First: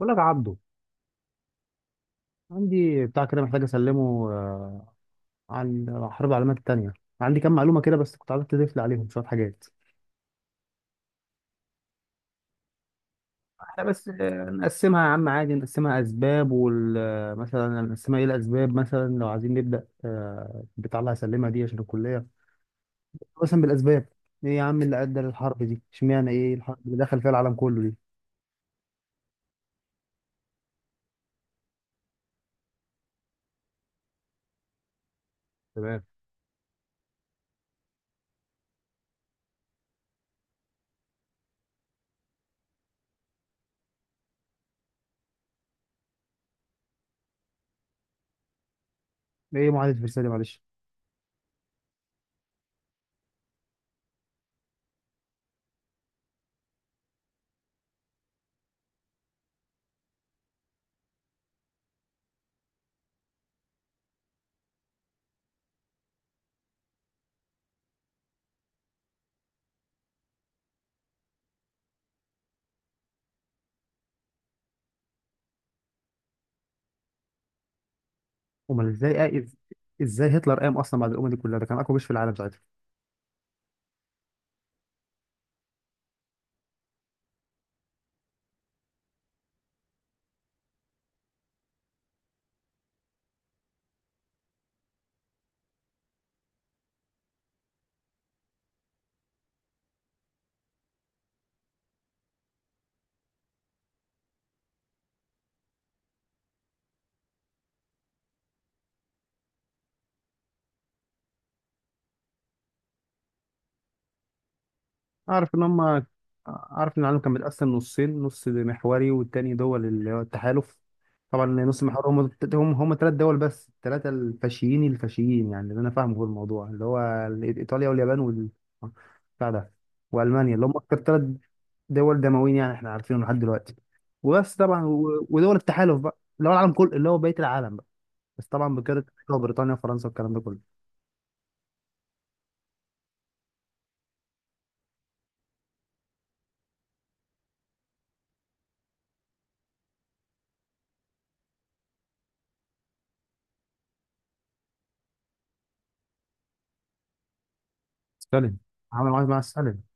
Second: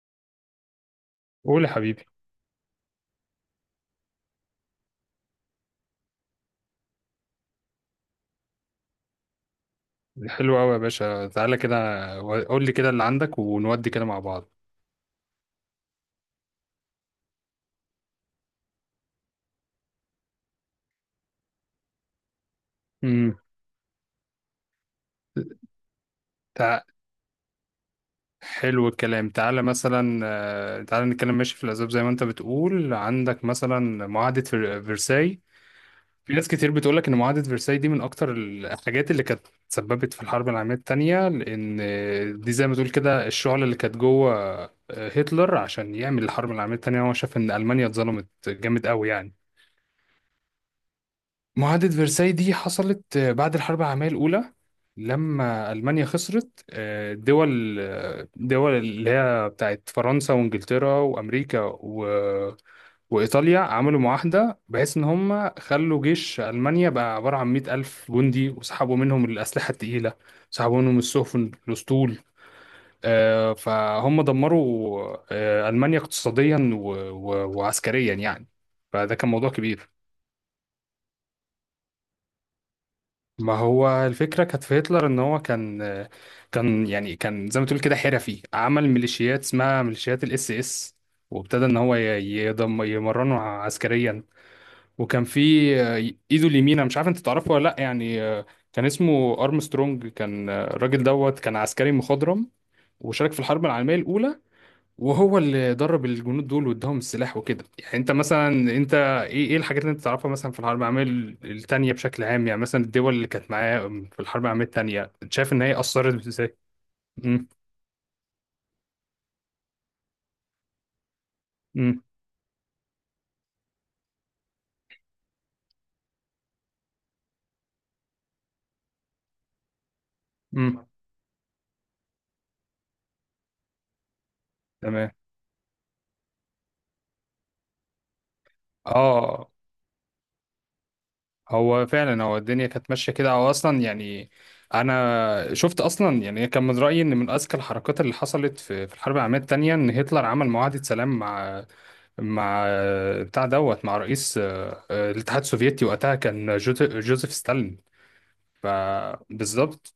بقول لك يا عبده، قول يا حبيبي. عندي بتاع كده محتاج اسلمه، عن حرب العالمية التانية. عندي كام معلومة كده بس كنت عايزك تضيف لي عليهم شوية حاجات. حلو قوي يا باشا، تعالى كده قول لي كده اللي عندك احنا ونودي كده بس مع بعض. نقسمها يا عم، عادي نقسمها اسباب وال آه، مثلا نقسمها، ايه الاسباب؟ مثلا لو عايزين نبدا، بتاع اللي هسلمها دي عشان الكليه، امم مثلا بالاسباب. ايه يا عم اللي ادى للحرب دي؟ اشمعنى ايه الحرب تع... اللي دخل فيها العالم كله دي؟ حلو الكلام، تعالى مثلا تعالى نتكلم ماشي في الأسباب زي ما أنت بتقول، عندك مثلا معاهدة فرساي. تمام. في ناس كتير بتقولك إن معاهدة فرساي دي من أكتر الحاجات اللي كانت سببت في الحرب العالمية التانية، لأن دي زي ما تقول كده الشعلة اللي كانت جوه. هتلر عشان يعمل الحرب العالمية التانية هو شاف إن ألمانيا اتظلمت جامد قوي يعني. ايه معاهده فرساي دي، معلش؟ معاهدة فرساي دي حصلت بعد الحرب العالمية الأولى لما ألمانيا خسرت. دول اللي هي بتاعت فرنسا وإنجلترا وأمريكا وإيطاليا عملوا معاهدة بحيث إن هم خلوا جيش ألمانيا بقى عبارة عن 100,000 جندي، وسحبوا منهم الأسلحة التقيلة، سحبوا منهم السفن الأسطول. فهم دمروا ألمانيا اقتصاديا وعسكريا يعني. امال فده ازاي، كان موضوع كبير. ازاي هتلر قام اصلا بعد الامم دي كلها؟ ده كان اقوى جيش في العالم. ما هو الفكرة كانت في هتلر ان هو كان يعني، كان زي ما تقول كده حرفي عمل ميليشيات اسمها ميليشيات الاس اس، وابتدى ان يضم يمرنه عسكريا. وكان في ايده اليمين، أنا مش عارف انت تعرفه ولا لا يعني، كان اسمه ارمسترونج، كان الراجل دوت كان عسكري مخضرم وشارك في الحرب العالمية الاولى، وهو اللي درب الجنود دول واداهم السلاح وكده يعني. انت مثلا انت ايه الحاجات اللي انت تعرفها مثلا في الحرب العالميه الثانيه بشكل عام يعني؟ مثلا الدول اللي كانت معاه في الحرب العالميه الثانيه، شايف اعرف ان ان هي هم، اثرت ازاي؟ اعرف ان العالم كان امم متقسم نصين، نص محوري والتاني دول اللي هو التحالف. طبعا نص امم محوري هم ثلاث دول بس، الثلاثه الفاشيين الفاشيين، يعني اللي انا فاهمه في الموضوع اللي هو ايطاليا واليابان وال بتاع ده، والمانيا، اللي هم امم اكتر ثلاث دول دمويين يعني، احنا عارفينهم لحد دلوقتي وبس. طبعا تمام. ودول التحالف بقى اللي هو العالم كله، اللي هو بقيه العالم بقى، بس طبعا بقياده أمريكا اه، وبريطانيا وفرنسا والكلام ده كله. هو فعلا هو الدنيا كانت ماشيه كده، هو اصلا يعني شفت اصلا يعني، كان من رايي ان من اذكى الحركات اللي حصلت في الحرب العالميه الثانيه ان هتلر عمل معاهده سلام مع مع بتاع دوت مع رئيس الاتحاد السوفيتي، وقتها كان جوزيف ستالين. سالم. عملوا معاك مع سالم. فبالظبط.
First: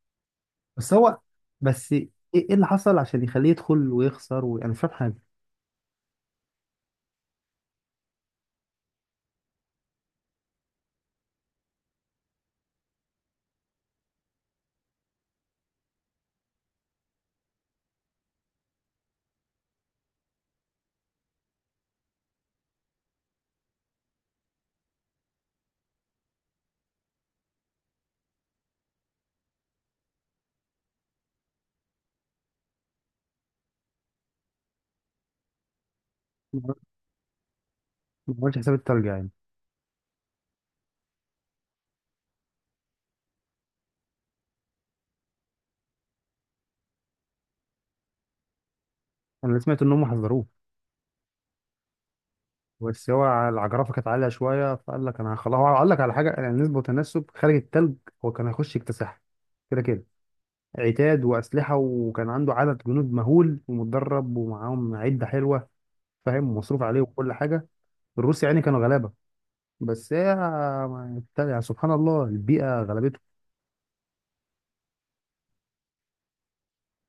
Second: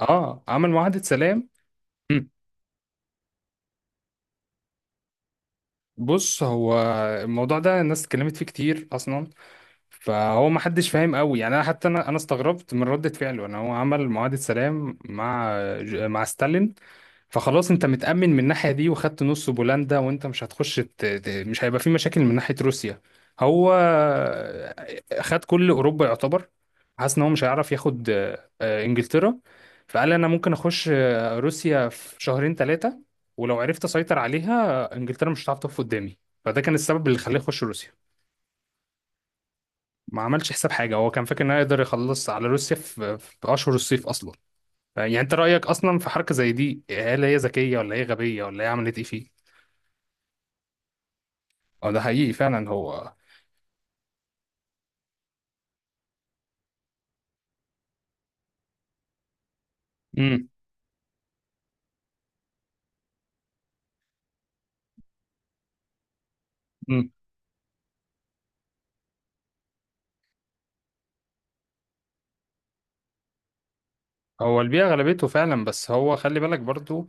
اه، عمل بس معاهدة هو، سلام. بس ايه، مم. إيه اللي حصل عشان يخليه يدخل ويخسر؟ وانا مش فاهم حاجه. بص، هو الموضوع ده الناس اتكلمت فيه كتير اصلا، فهو ما حدش فاهم قوي يعني. انا حتى انا استغربت من ردة فعله ان هو عمل معاهدة سلام مع مع ستالين. فخلاص انت متأمن من الناحية دي وخدت نص بولندا، وانت مش مش هيبقى في مشاكل من ناحية روسيا. هو خد كل أوروبا يعتبر، حاسس ان هو مش هيعرف ياخد انجلترا، فقال انا ممكن اخش روسيا في شهرين ثلاثة، ولو عرفت اسيطر عليها انجلترا مش هتعرف تقف قدامي. فده ما كان السبب اللي خلاه يخش روسيا. ما عملش حساب الترجع يعني. ما عملش حساب حاجة، هو كان فاكر انه يقدر يخلص على روسيا في اشهر الصيف اصلا. يعني انت رأيك اصلا في حركة زي دي، هل هي ذكية ولا هي غبية ولا هي عملت ايه فيه؟ انا اللي سمعت ان هم حذروه، اه، ده حقيقي فعلا. بس هو هو العجرفه كانت عاليه شويه، فقال لك انا خلاص. هو قال لك على حاجه يعني نسبه وتناسب خارج التلج. هو كان هيخش يكتسحها كده كده. امم عتاد واسلحه، وكان عنده عدد جنود مهول ومتدرب، ومعاهم عده حلوه فاهم، ومصروف عليه امم وكل حاجه. الروس يعني كانوا غلابه. بس هي، يعني سبحان الله البيئه غلبته. هو البيئة غلبته فعلا، بس هو خلي بالك برضو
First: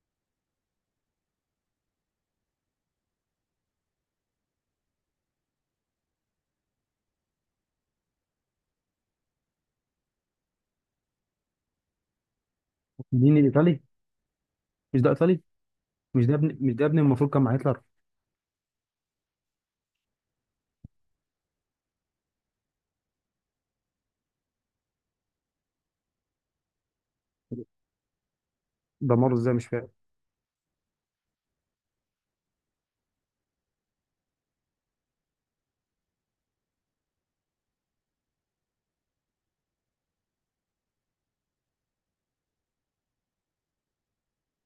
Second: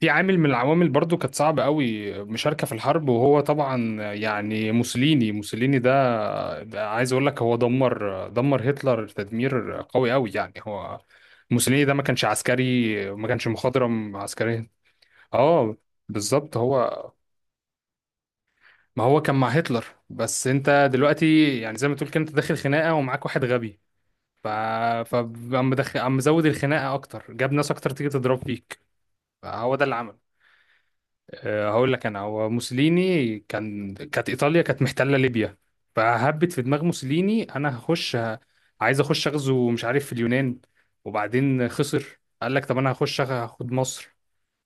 في عامل من العوامل برضو كانت صعبة قوي مشاركة في الحرب. وهو طبعا يعني، موسوليني ده, ده عايز اقول لك هو دمر هتلر تدمير قوي قوي يعني. هو موسوليني ده ما كانش عسكري، ما مين كانش الايطالي؟ مخضرم عسكريا. مش ده ايطالي؟ اه، مش ده ابن، بالظبط، مش ده ابن هو المفروض كان مع هتلر؟ ما هو كان مع هتلر، بس انت دلوقتي يعني زي ما تقول كده انت داخل خناقة ومعاك واحد غبي، ف فعم مدخل عم مزود الخناقه اكتر، جاب ناس اكتر تيجي تضرب فيك. دمره ازاي، مش هو ده فاكر؟ اللي عمل. أه هقول لك انا، هو موسوليني كان، كانت ايطاليا كانت محتله ليبيا، فهبت في دماغ موسوليني انا عايز اخش اغزو مش عارف في اليونان. وبعدين خسر، قال لك طب انا هاخد مصر.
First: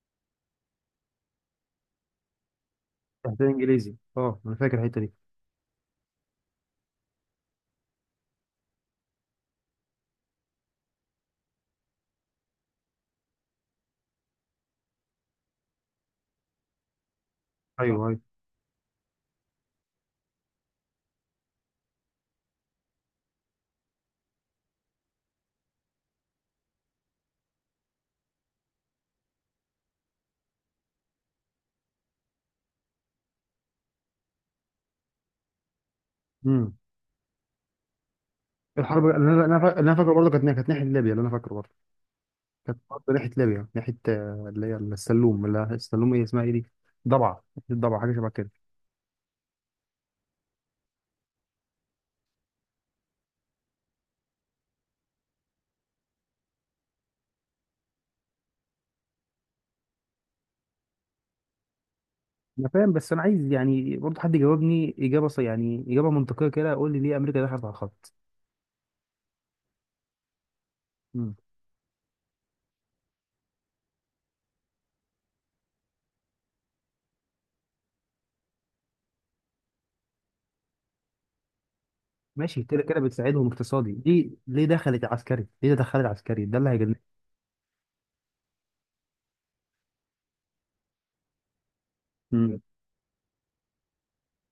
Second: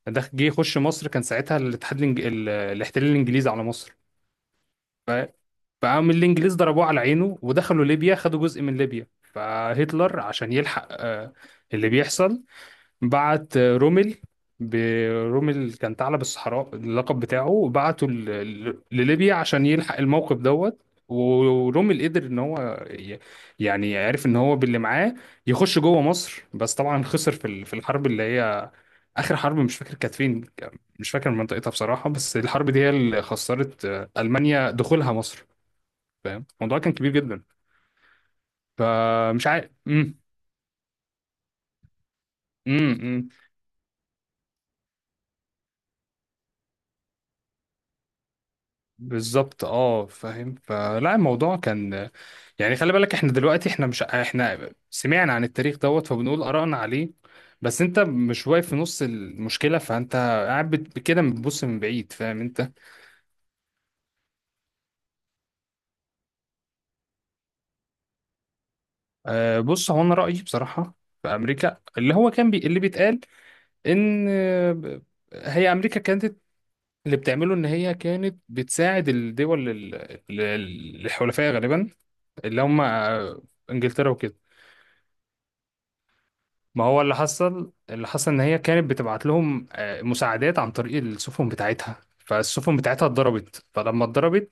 ده جه يخش مصر كان ساعتها الاحتلال تحت الانجليزي على مصر. انجليزي، اه انا فاكر الحته ف... دي. فقام الانجليز ضربوه على عينه ودخلوا ليبيا، خدوا جزء من ليبيا. فهتلر عشان يلحق اللي بيحصل بعت رومل. برومل كان ثعلب الصحراء اللقب بتاعه، ايوه بعته ايوه. لليبيا عشان يلحق الموقف دوت. ورومل قدر ان يعني عرف ان هو باللي معاه يخش جوه مصر، بس طبعا خسر في في الحرب اللي هي اخر حرب مش فاكر كانت فين، مش فاكر منطقتها بصراحة. بس الحرب دي هي اللي خسرت المانيا دخولها مصر. فاهم، امم. الموضوع كان كبير جدا. الحرب اللي انا فمش عارف. اللي أنا فاكره برضه كانت كانت ناحيه ليبيا، اللي انا فاكره برضه كانت امم، برضه امم. ناحيه ليبيا، ناحيه، اللي هي السلوم، السلوم، ايه اسمها ايه دي؟ ضبعه، ناحية ضبعه، حاجه شبه كده. بالظبط، اه فاهم. فلا الموضوع كان يعني، خلي بالك احنا دلوقتي احنا مش احنا سمعنا عن التاريخ دوت فبنقول آرائنا عليه، بس انت مش واقف في نص المشكلة، فانت قاعد كده بتبص من بعيد فاهم انا انت. فاهم، بس انا عايز يعني برضه حد يجاوبني اجابه، يعني اجابه منطقيه كده، يقول لي ليه امريكا دخلت على الخط؟ آه، بص، هو انا رأيي بصراحة في امم. امريكا، اللي هو كان بي اللي بيتقال ان هي امريكا كانت اللي بتعمله ان هي كانت بتساعد ال- الحلفاء غالبا، اللي ماشي، هم كده كده بتساعدهم اقتصادي، انجلترا ليه؟ وكده. ليه دخلت عسكري؟ ليه دخلت عسكري؟ ده اللي ما هيجنني. هو اللي حصل، اللي حصل ان هي كانت بتبعت لهم مساعدات عن طريق السفن بتاعتها، امم. فالسفن بتاعتها اتضربت، فلما اتضربت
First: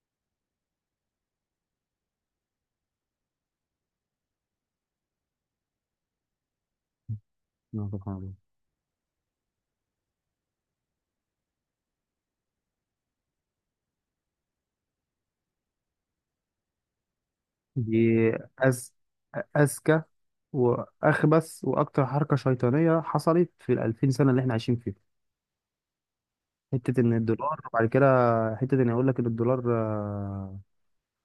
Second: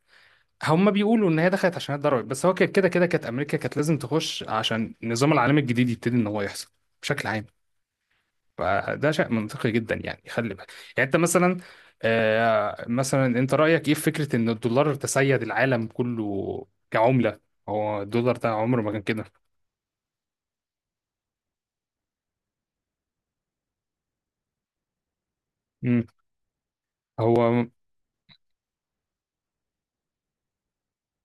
هم بيقولوا ان هي دخلت عشان هي اتضربت. بس هو كده كانت امريكا كانت لازم تخش عشان النظام العالمي الجديد يبتدي ان هو يحصل بشكل عام. سبحان الله. فده شيء منطقي جدا يعني، خلي بالك. يعني انت مثلا، مثلا انت رايك ايه في فكره ان الدولار تسيد العالم كله كعمله؟ هو دي الدولار ده عمره ما أز... كان كده. أذكى وأخبث وأكتر حركة شيطانية حصلت في 2000 سنة اللي إحنا عايشين فيها. مم. حتة إن الدولار هو. وبعد كده، حتة إن يقول لك إن الدولار،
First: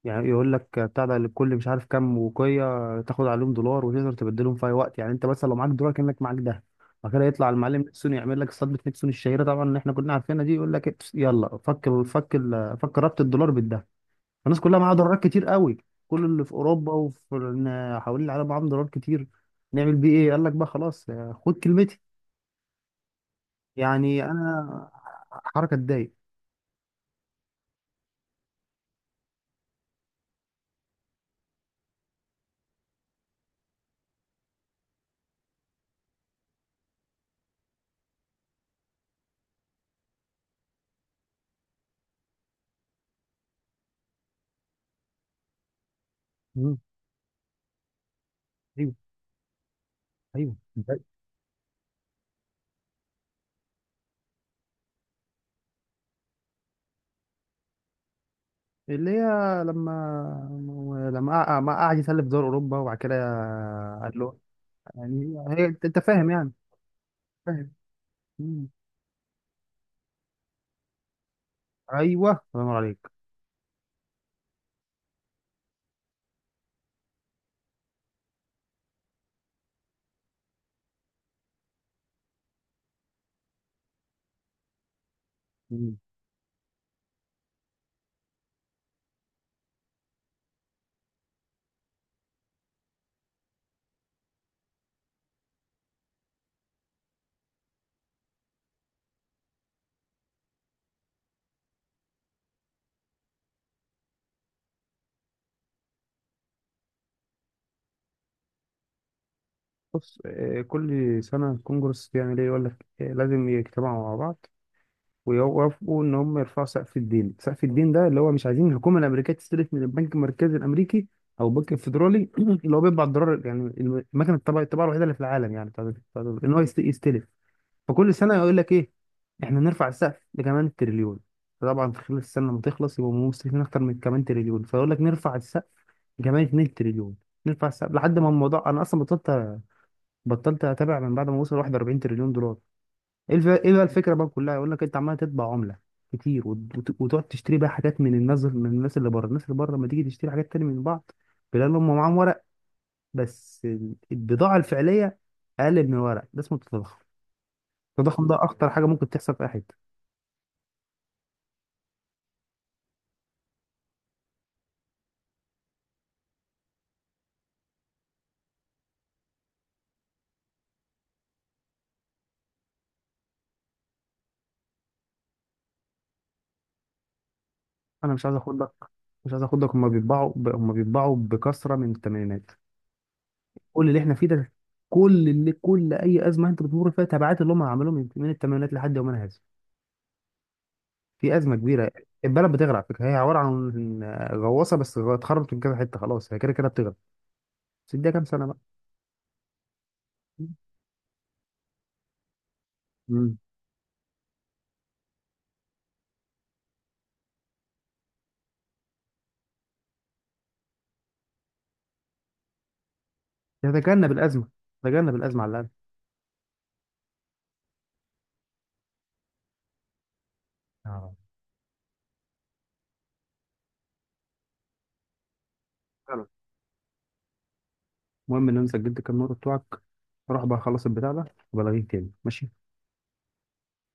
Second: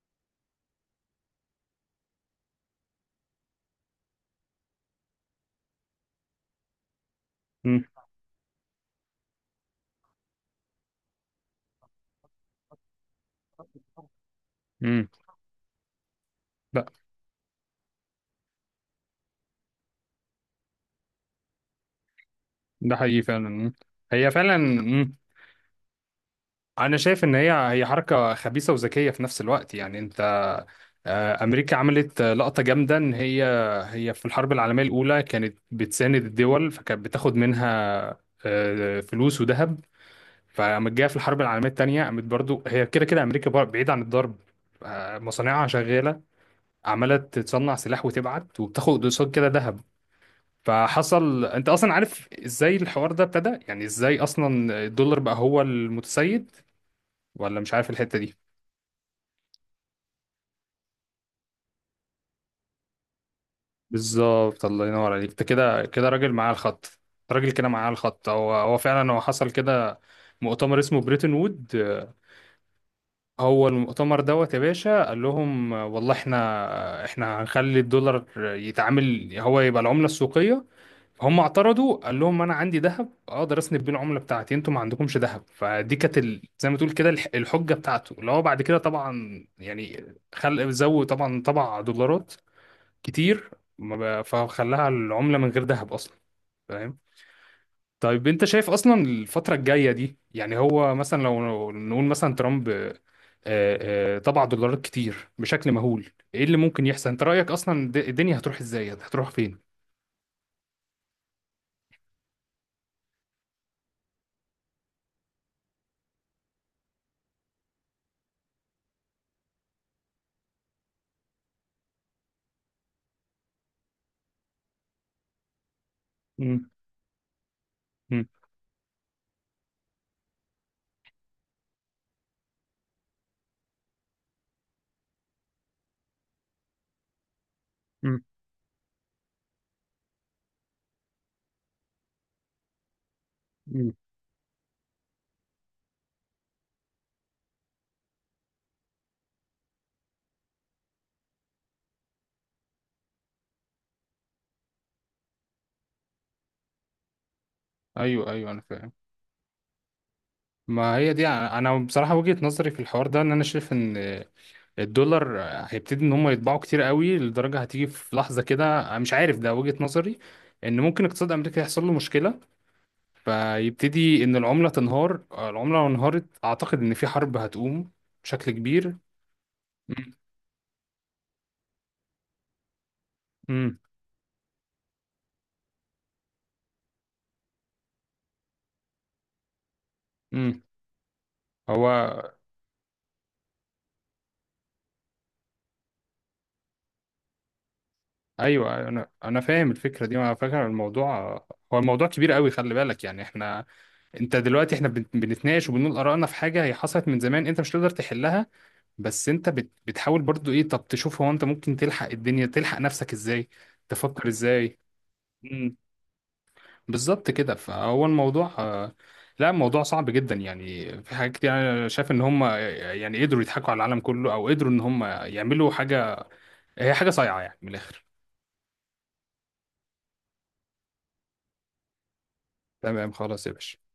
يعني يقول لك بتاع ده، لكل مش عارف كام وقية تاخد عليهم دولار، وتقدر تبدلهم في أي وقت. يعني أنت مثلا لو معاك دولار كأنك معاك ده. بعد كده يطلع المعلم مم. نيكسون يعمل لك صدمة نيكسون الشهيرة طبعا اللي إحنا كلنا عارفينها دي، يقول لك إيه، يلا فك فك ربط الدولار بالذهب. الناس كلها معاها مم. دولارات كتير قوي. كل اللي في اوروبا وفي حوالين العالم معاهم دولارات كتير. نعمل بيه ايه؟ قال لك بقى خلاص، خد كلمتي. ده حقيقي فعلا. مم. يعني هي فعلا. انا مم. حركه تضايق. انا شايف ان هي حركه خبيثه وذكيه في نفس الوقت يعني. انت امريكا عملت لقطه جامده، ان هي هي في الحرب العالميه الاولى كانت بتساند الدول فكانت بتاخد منها فلوس وذهب. فقامت جايه في الحرب العالميه الثانيه قامت برضو، هي كده كده امريكا بعيد عن الضرب. مصانعها شغاله مم. عماله تصنع سلاح وتبعت ايوه وبتاخد قصاد كده ذهب. ايوه فحصل، انت اصلا عارف ازاي الحوار ده ابتدى يعني، ازاي اصلا الدولار بقى هو المتسيد؟ ولا مش عارف الحتة دي؟ اللي هي، لما، ما قعد يسلف دول اوروبا وبعد كده قال له، بالظبط، الله ينور عليك، يعني انت هي انت، كده أنت كده فاهم راجل يعني، معاه الخط. أنت راجل كده فاهم. معاه الخط، هو مم. هو فعلا هو حصل كده. مؤتمر اسمه بريتن وود ايوه الله ينور عليك. هو المؤتمر دوت يا باشا قال لهم والله احنا هنخلي الدولار يتعامل هو يبقى العملة السوقية. هم اعترضوا، قال لهم انا عندي ذهب اقدر اسند بيه العمله بتاعتي، انتوا ما عندكمش ذهب. فدي مم. كانت زي ما تقول كده الحجه بتاعته، اللي هو بعد كده طبعا يعني خلق زود، طبعا طبع دولارات كتير. ما فخلاها العمله من غير ذهب اصلا. فاهم؟ طيب انت شايف اصلا الفتره الجايه دي، يعني هو مثلا لو نقول مثلا ترامب طبع دولارات كتير بشكل مهول، ايه اللي ممكن يحصل؟ انت رايك اصلا الدنيا هتروح ازاي، هتروح فين؟ بص، كل سنه الكونجرس بيعمل ايه؟ يقول لك، لازم يجتمعوا مع بعض ويوافقوا ان هم يرفعوا سقف الدين. سقف الدين ده اللي هو مش عايزين الحكومه الامريكيه تستلف من البنك المركزي الامريكي او البنك الفيدرالي اللي هو بيطبع الدولار، يعني المكنه الطبع الطباعه الوحيده اللي في العالم، يعني ان هو مم. يستلف. فكل مم. سنه يقول لك ايه، احنا نرفع السقف لكمان تريليون. فطبعا في خلال السنه لما تخلص يبقوا مستلفين اكتر من كمان تريليون، فيقول لك نرفع السقف لكمان 2 تريليون، نرفع السقف لحد ما الموضوع انا اصلا بطلت، بطلت اتابع من بعد ما وصل 41 تريليون دولار. إيه بقى مم. الفكره بقى كلها؟ يقول لك انت عمال تطبع عمله كتير، وتقعد تشتري بقى حاجات من الناس، من الناس اللي بره. الناس اللي بره لما تيجي تشتري حاجات تاني من بعض، بيلاقي إن هم معاهم ورق، بس البضاعه الفعليه اقل من الورق. ده اسمه التضخم. التضخم ايوه ده ايوه انا اخطر حاجه فاهم. ممكن تحصل في اي حته. ما هي دي، أنا بصراحه وجهه نظري في الحوار ده ان انا شايف ان الدولار هيبتدي ان هم يطبعوا كتير قوي، لدرجه هتيجي في لحظه كده، أنا مش عارف، ده وجهه نظري، ان ممكن اقتصاد امريكا يحصل له مشكله فيبتدي ان العمله تنهار. العمله لو انهارت اعتقد ان في حرب هتقوم انا مش عايز بشكل اخدك، كبير. مش عايز اخدك. هم هم بيطبعوا بكثره من الثمانينات. امم كل اللي احنا فيه ده، كل اللي، كل اي ازمه انت بتمر فيها تبعات اللي هم عملوهم من الثمانينات لحد يومنا هذا. امم في ازمه كبيره. هو البلد بتغرق على فكره، هي عباره عن غواصه بس اتخربت من كذا حته، خلاص هي كده كده بتغرق، بس اديها كام سنه بقى. ايوه انا فاهم الفكره دي. على فكره الموضوع، هو الموضوع كبير قوي خلي بالك يعني، امم. احنا انت دلوقتي بنتناقش وبنقول ارائنا في حاجه هي حصلت من زمان انت مش تقدر تحلها، بس انت بتحاول برضو ايه. طب تشوف هو انت ممكن تلحق الدنيا، تلحق نفسك ازاي، تتجنب تفكر الازمه، ازاي. تتجنب الازمه على الاقل. امم بالظبط كده. فهو الموضوع لا الموضوع صعب جدا يعني، في آه. حاجات كتير انا شايف ان هم يعني قدروا يضحكوا على العالم كله، او قدروا ان هم يعملوا حاجه فعلا. هي حاجه صايعه يعني من الاخر. المهم ان انا سجلت كام نقطه بتوعك، روح بقى خلص البتاع ده وبلغيك تاني، ماشي. تمام، خلاص يا باشا.